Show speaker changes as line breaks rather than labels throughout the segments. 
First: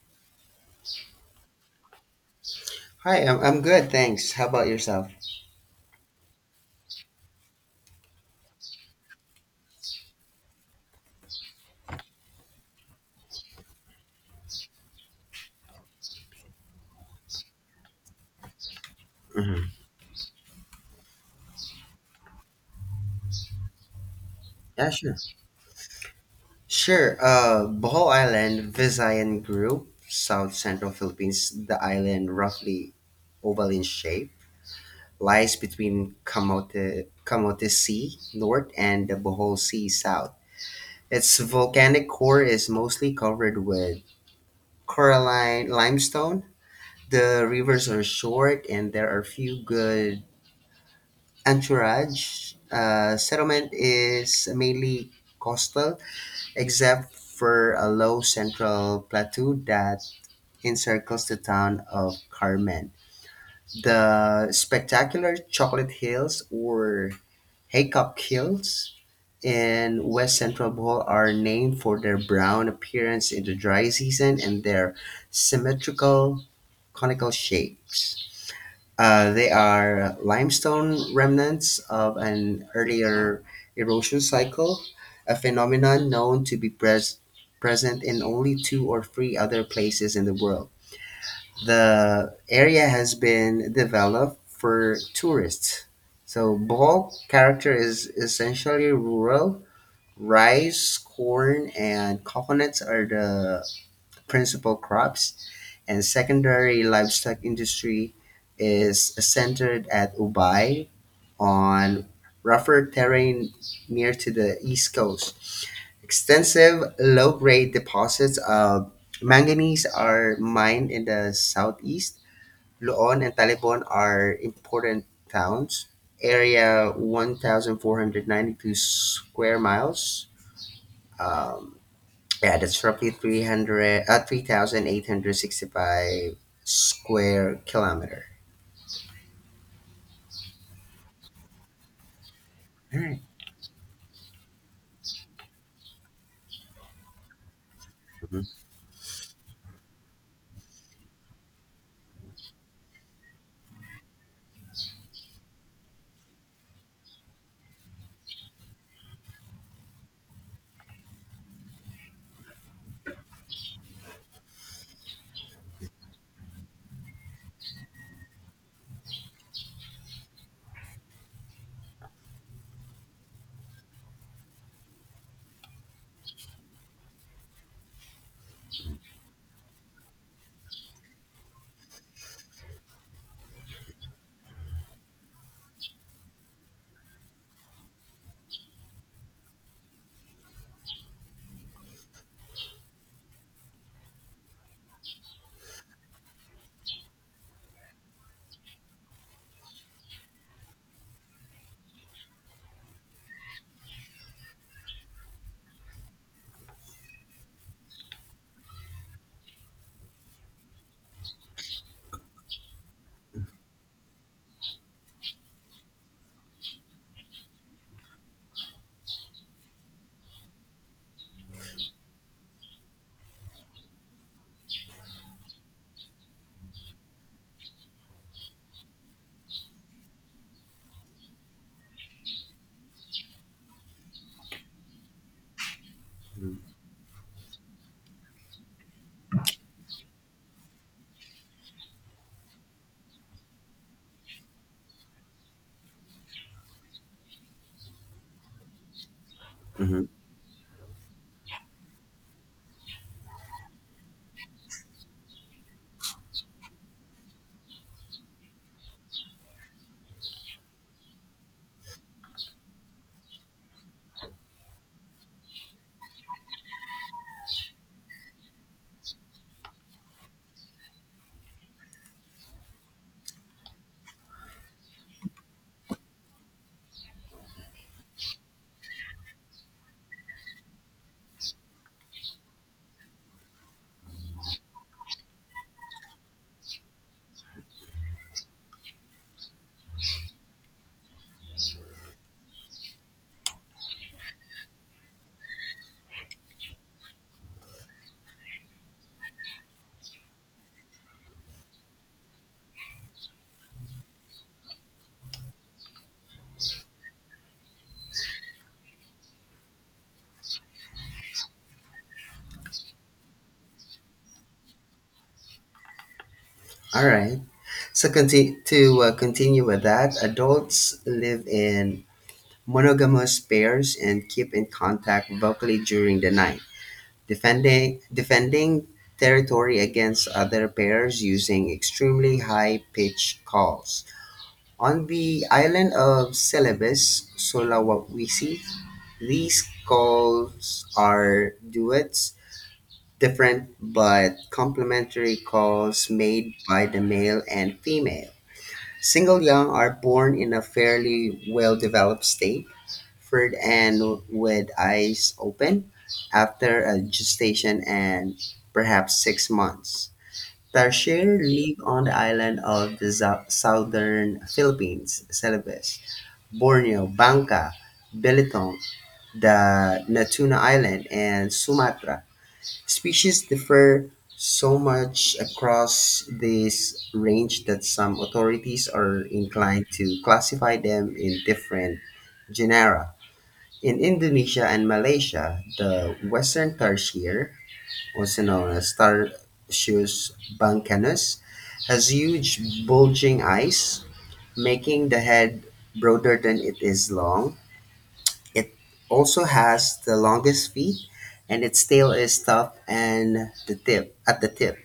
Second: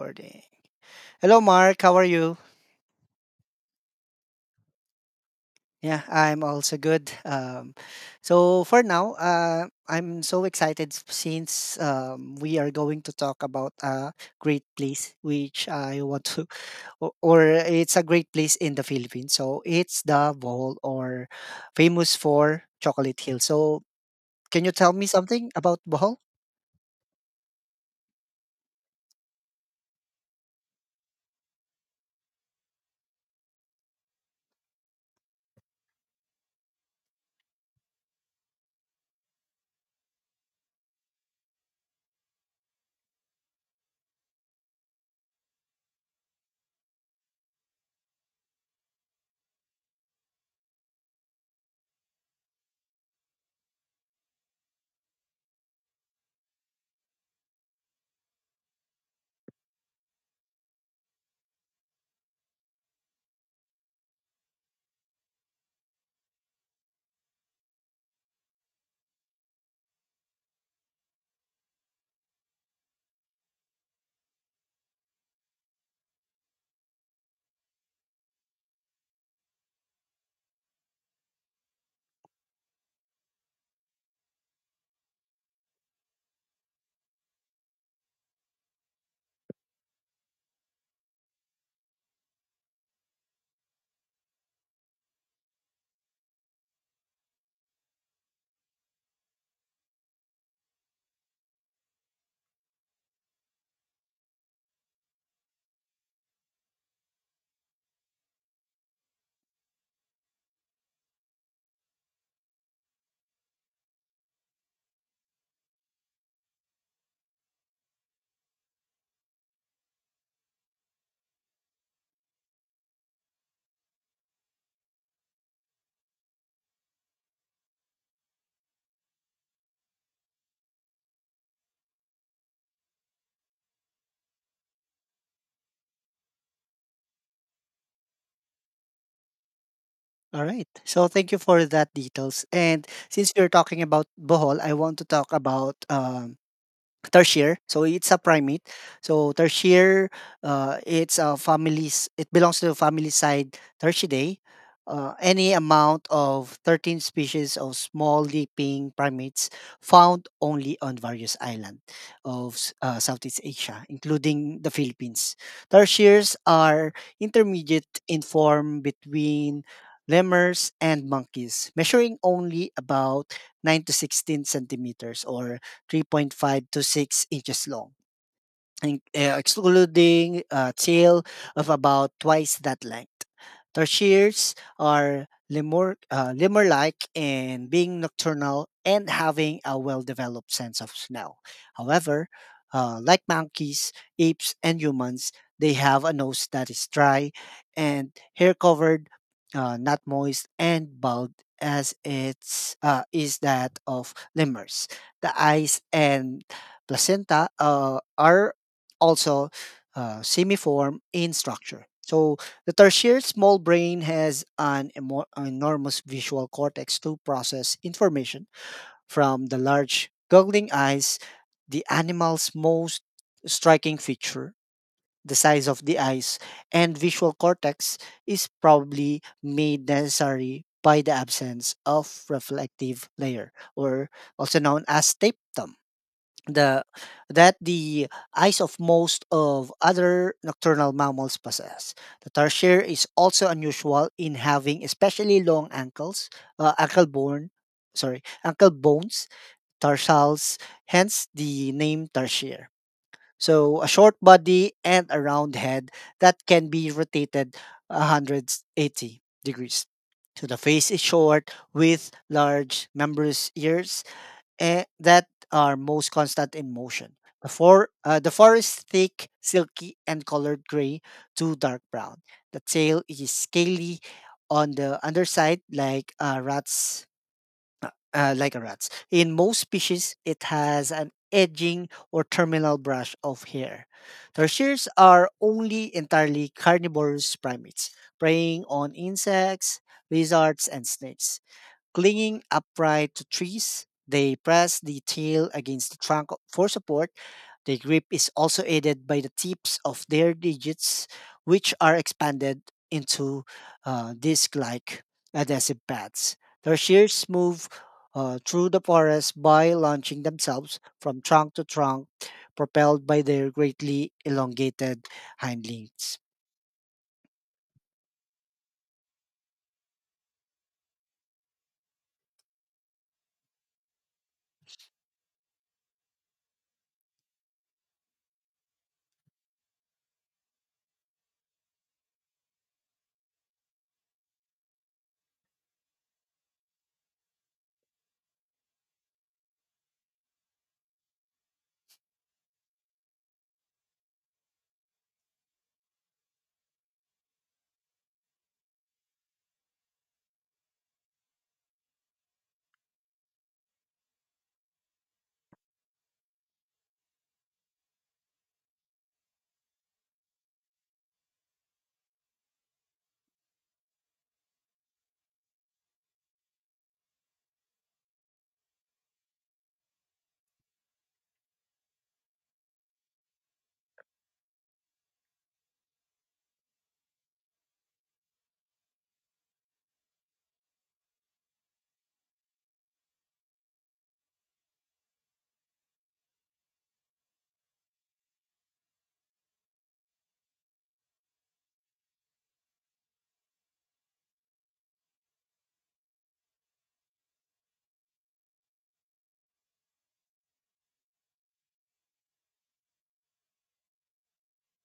Recording. Hello, Mark. How are you?
Hi, I'm good, thanks. How about yourself?
Yeah, I'm also good. So for now, I'm so excited since we are going to talk about a great place, which I want to, or it's a great place in the Philippines.
Hmm.
So it's the Bohol, or famous for Chocolate Hill. So can you
Yeah,
tell me
sure.
something about Bohol?
Sure. Bohol Island, Visayan group, South Central Philippines. The island, roughly oval in shape, lies between Camote Sea north and the Bohol Sea south. Its volcanic core is mostly covered with coralline limestone. The rivers are short, and there are few good entourage. Settlement is mainly coastal except for a low central plateau that encircles the town of Carmen. The spectacular Chocolate Hills or Haycock Hills in west central Bohol are named for their brown appearance in the dry season and their symmetrical conical shapes. They are limestone remnants of an earlier erosion cycle, a phenomenon known to be present in only two or three other places in the world. The area has been developed for tourists. So, Bohol character is essentially rural. Rice, corn, and coconuts are the principal crops, and secondary livestock industry is centered at Ubay on rougher terrain near to the east coast. Extensive low-grade deposits of manganese are mined in the southeast. Luon and Talibon are important towns. Area 1,492 square miles. Um, yeah, that's roughly 3,865 square kilometer.
All right. So thank you for that details. And since we're talking about Bohol, I want to talk about tertiary, so it's a
Mhm,
primate, so tertiary, it's a family's it belongs to the family side tertidae, any amount of 13 species of small leaping primates found only on various islands of Southeast Asia, including the Philippines. Tertiaries are intermediate in form between lemurs and monkeys, measuring only about 9 to 16 centimeters or three point five to 6 inches long. Excluding a tail of about twice that length. Tarsiers are lemur-like in being nocturnal and having a well-developed sense of smell. However, like monkeys, apes, and humans, they have a nose that is dry and hair covered, not moist, and bald as its is that of lemurs. The eyes and placenta are also semiform in structure. So the tertiary small brain has an enormous visual cortex to process information from the large goggling eyes, the animal's most striking feature, the size of the eyes, and visual cortex is probably made necessary by the absence of reflective layer, or also known as tapetum, the that the eyes of most of other nocturnal mammals possess. The tarsier is also unusual in having especially long ankles, ankle bone, sorry, ankle bones,
mhm.
tarsals, hence the name tarsier. So a short body and a round head that can be rotated 180 degrees. So the face is short with large membranous ears that are most constant in motion. The fur is thick, silky, and colored gray to dark brown. The tail is scaly on the underside, like a rat's. In most species, it has an edging or terminal brush of hair. Tertiaries are only entirely carnivorous primates, preying on insects, lizards, and snakes. Clinging upright to trees, they press the tail against the trunk for support. The grip is also aided by the tips of their digits, which are expanded into disc like adhesive pads. Their shears move through the forest by launching themselves from trunk to trunk, propelled by their greatly elongated hindlegs.
All right. So conti- to continue with that, adults live in monogamous pairs and keep in contact vocally during the night, defending territory against other pairs using extremely high pitched calls. On the island of Celebes, Sulawesi, these calls are duets, different but complementary calls made by the male and female. Single young are born in a fairly well developed state, furred and with eyes open after a gestation and perhaps 6 months. Tarsier live on the island of the southern Philippines, Celebes, Borneo, Bangka, Belitung, the Natuna Island, and Sumatra. Species differ so much across this range that some authorities are inclined to classify them in different genera. In Indonesia and Malaysia, the western tarsier, also known as Tarsius bancanus, has huge bulging eyes, making the head broader than it is long. It also has the longest feet, and its tail is tough and the tip at the tip.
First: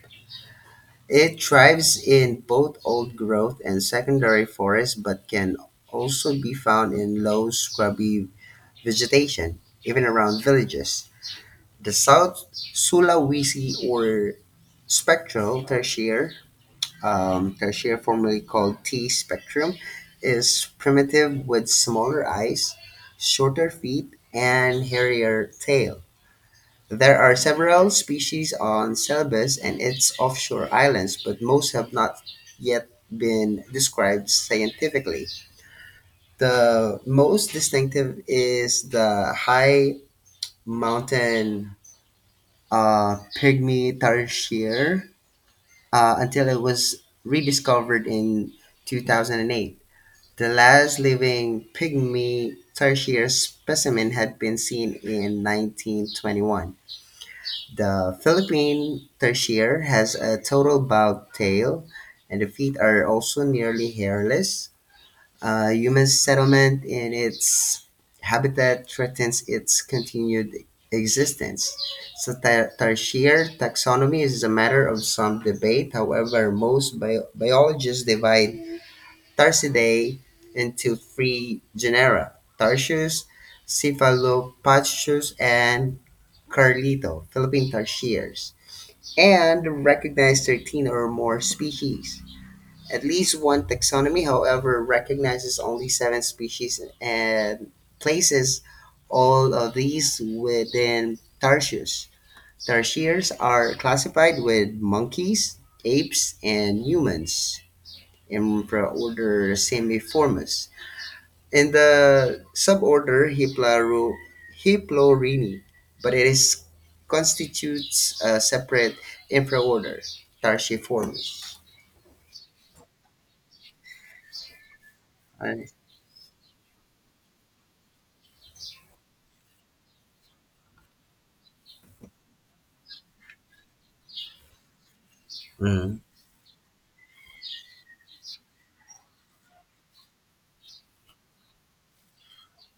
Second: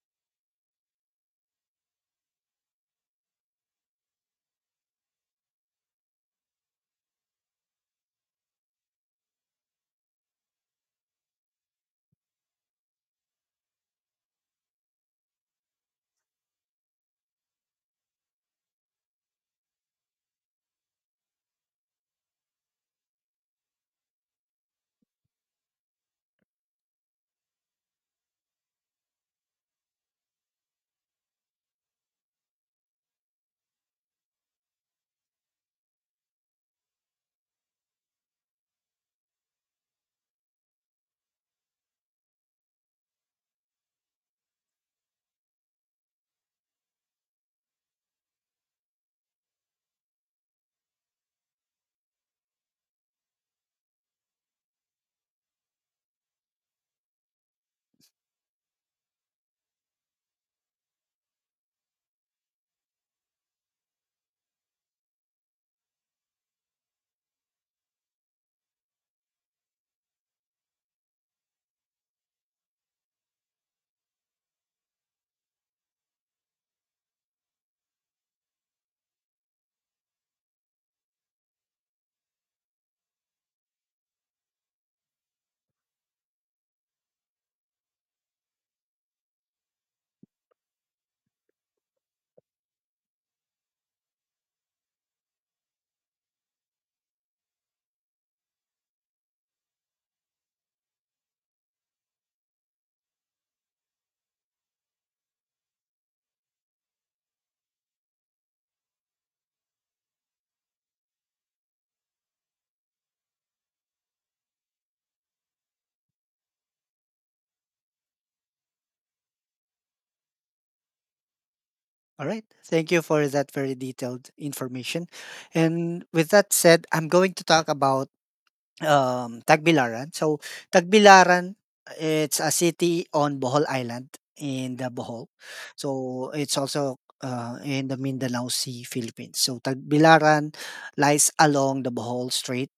It thrives in both old growth and secondary forests, but can also be found in low scrubby vegetation, even around villages. The South Sulawesi or spectral tertiary, Tertia, formerly called T spectrum, is primitive with smaller eyes, shorter feet, and hairier tail. There are several species on Celebes and its offshore islands, but most have not yet been described scientifically. The most distinctive is the high mountain pygmy tarsier until it was rediscovered in 2008. The last living pygmy tertiary specimen had been seen in 1921. The Philippine tertiary has a total bowed tail, and the feet are also nearly hairless. Human settlement in its habitat threatens its continued existence. So, tertiary taxonomy is a matter of some debate. However, most biologists divide Tarsidae into three genera: Tarsius, Cephalopachyus, and Carlito, Philippine tarsiers, and recognize 13 or more species. At least one taxonomy, however, recognizes only seven species and places all of these within Tarsius. Tarsiers are classified with monkeys, apes, and humans in the order Semiformis, in the suborder Hiplaro, Hiplorini, but it is constitutes a separate infraorder, Tarsiformes.
All right. Thank you for that very detailed information.
Alright.
And with that said, I'm going to talk about Tagbilaran. So, Tagbilaran, it's a city on Bohol Island in the Bohol.
Mhm,
So, it's also, in the Mindanao Sea, Philippines. So, Tagbilaran lies along the Bohol Strait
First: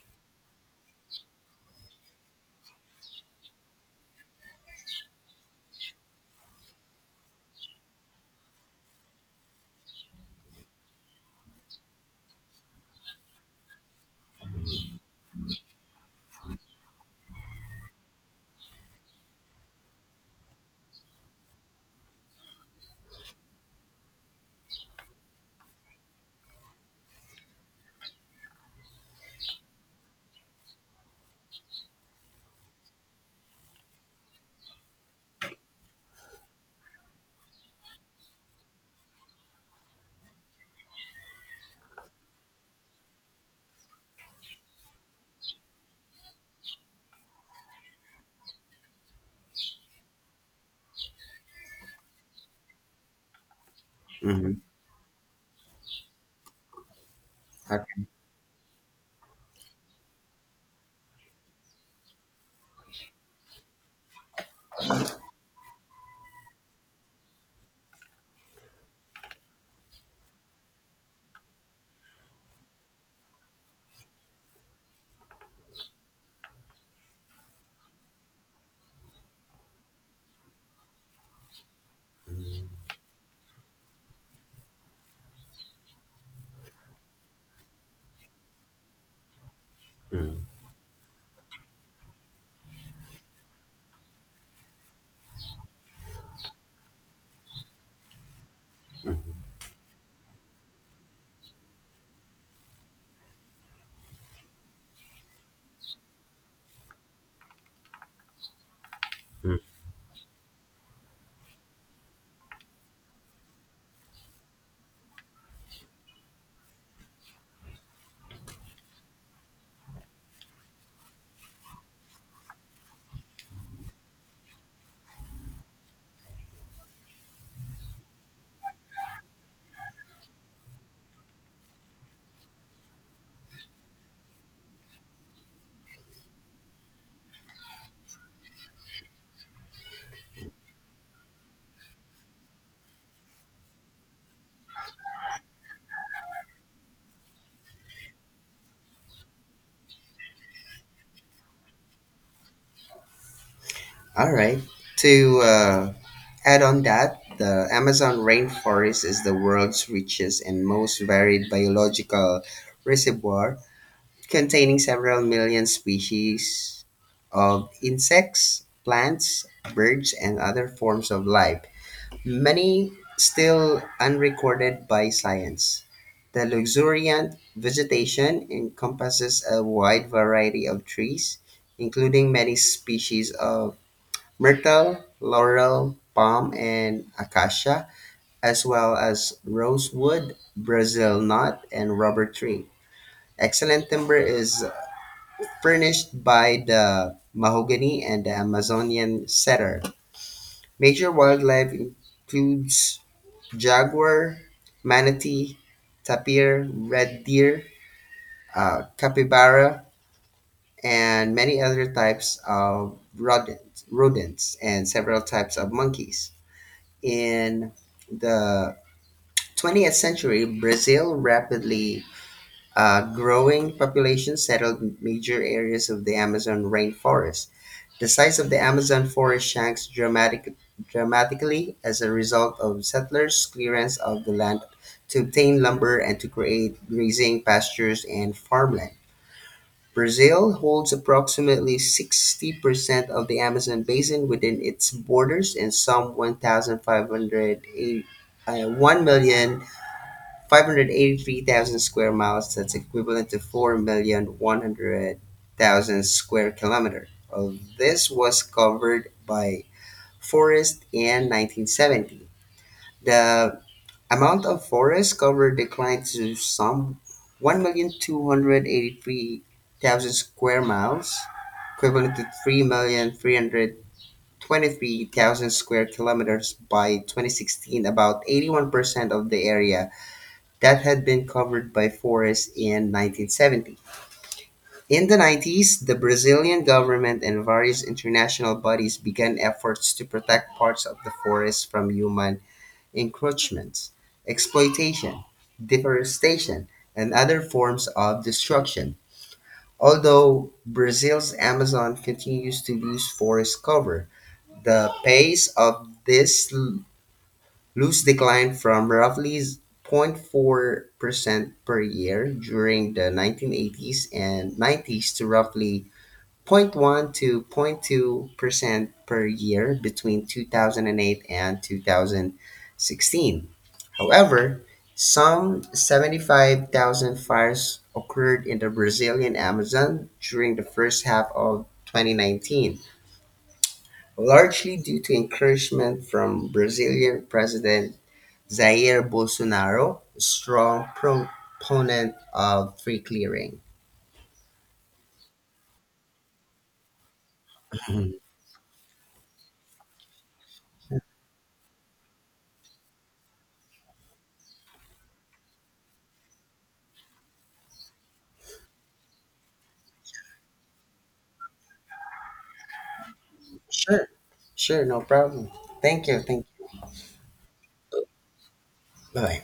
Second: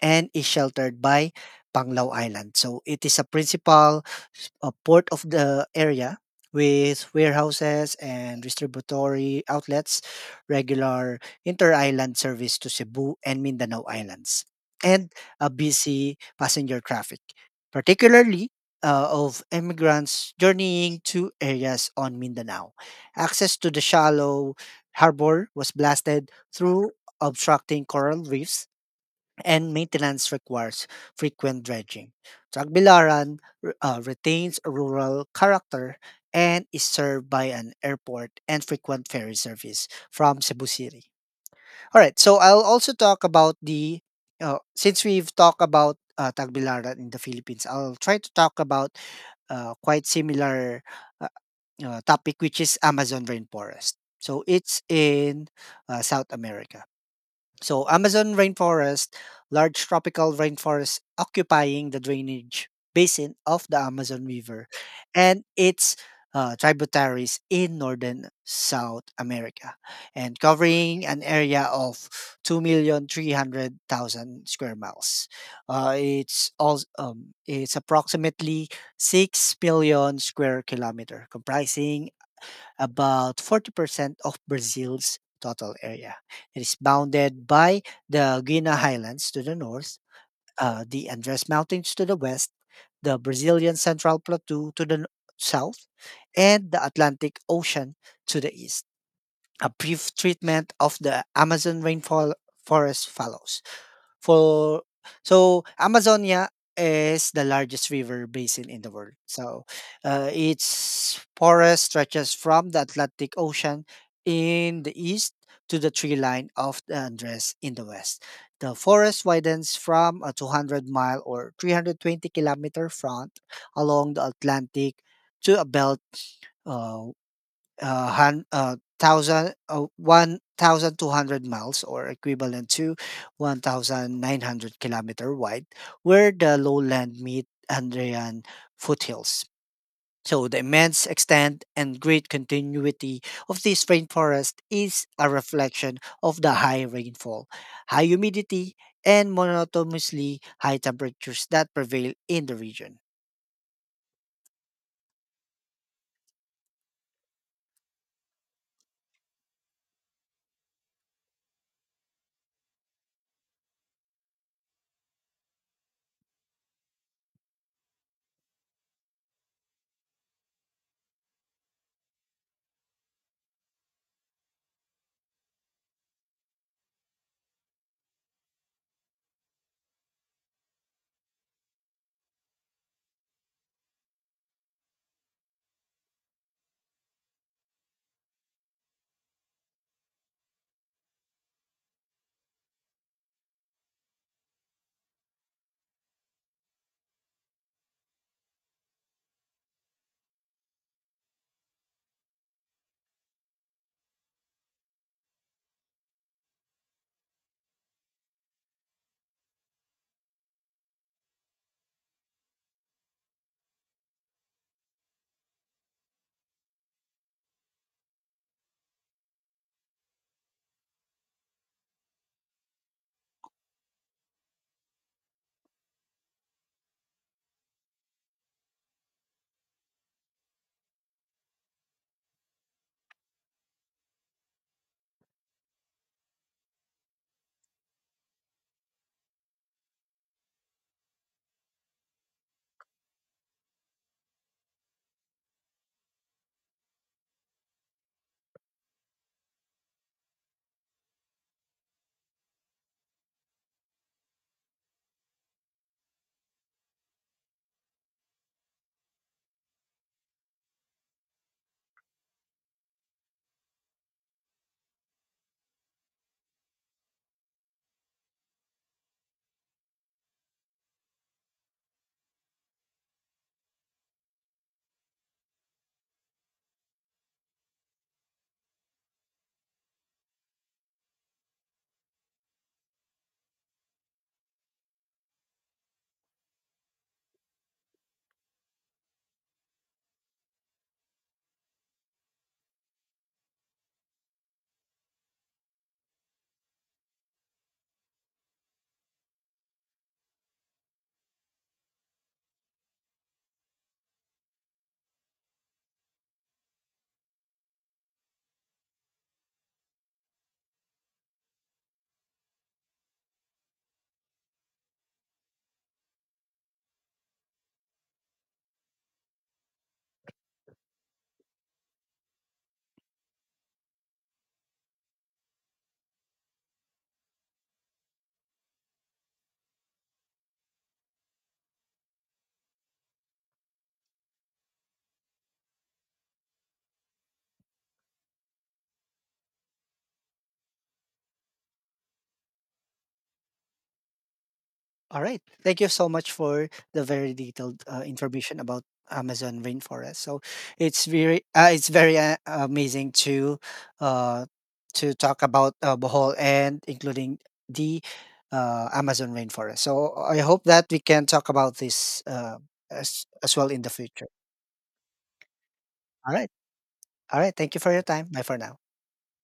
and is sheltered by Panglao Island. So it is a principal port of the area with warehouses and distributory outlets, regular inter-island service to Cebu and Mindanao Islands, and a busy passenger traffic, particularly of immigrants journeying to areas on Mindanao. Access to the shallow harbor was blasted through obstructing coral reefs, and maintenance requires frequent dredging. Tagbilaran retains a rural character and is served by an airport and frequent ferry service from Cebu City. All right, so I'll also talk about the since we've talked about Tagbilaran in the Philippines, I'll try to talk about quite similar uh, topic, which is Amazon rainforest. So
mhm.
it's in South America. So,
Okay.
Amazon rainforest, large tropical rainforest occupying the drainage basin of the Amazon River and its tributaries in northern South America, and covering an area of 2,300,000 square miles. It's approximately 6 billion square kilometer, comprising about 40% of Brazil's total area. It is bounded by the Guiana Highlands to the north, the Andes Mountains to the west, the Brazilian Central Plateau to the south, and the Atlantic Ocean to the east. A brief treatment of the Amazon rainfall forest follows. For so Amazonia is the largest river basin in the world. So its forest stretches from the Atlantic Ocean in the east to the tree line of the Andes in the west. The forest widens from a 200 mile or 320-kilometer front along the Atlantic to a belt uh, hun- thousand 1,200 miles, or equivalent to 1,900 kilometer wide, where the lowland meet Andean foothills. So the immense extent and great continuity of this rainforest is a reflection of the high rainfall, high humidity, and monotonously high temperatures that prevail in the region.
All right. To add on that, the Amazon rainforest is the world's richest and most varied biological reservoir, containing several million species of insects, plants, birds, and other forms of life, many still unrecorded by science. The luxuriant vegetation encompasses a wide variety of trees, including many species of myrtle, laurel, palm, and acacia, as well as rosewood, Brazil knot, and rubber tree. Excellent timber is furnished by the mahogany and the Amazonian cedar. Major wildlife includes jaguar, manatee, tapir, red deer, capybara, and many other types of rodents, and several types of monkeys. In the 20th century, Brazil rapidly growing population settled major areas of the Amazon rainforest. The size of the Amazon forest dramatically as a result of settlers' clearance of the land to obtain lumber and to create grazing pastures and farmland. Brazil holds approximately 60% of the Amazon basin within its borders, and some 1,508 uh, 1 million 583,000 square miles, that's equivalent to 4,100,000 square kilometer. Of this was covered by forest in 1970. The amount of forest covered declined to some 1,283,000 square miles, equivalent to 3,323,000 square kilometers by 2016, about 81% of the area that had been covered by Forrest in 1970. In the 90s, the Brazilian government and various international bodies began efforts to protect parts of the forest from human encroachments, exploitation, deforestation, and other forms of destruction. Although Brazil's Amazon continues to lose forest cover, the pace of this Loans declined from roughly 0.4% per year during the 1980s and 90s to roughly zero point 0.1 to 0.2% per year between 2008 and 2016. However, some 75,000 fires occurred in the Brazilian Amazon during the first half of 2019, largely due to encouragement from Brazilian President Jair Bolsonaro, a strong proponent of free clearing.
All right. Thank you so much for the very detailed
Mhm.
information about Amazon rainforest. So it's very amazing to uh, to talk about Bohol and including the Amazon rainforest. So I hope that we can talk about this as well in the
Sure,
future.
sure, no problem. Thank you,
All
thank
right.
you.
All right. Thank you for your time. Bye for now.
Bye.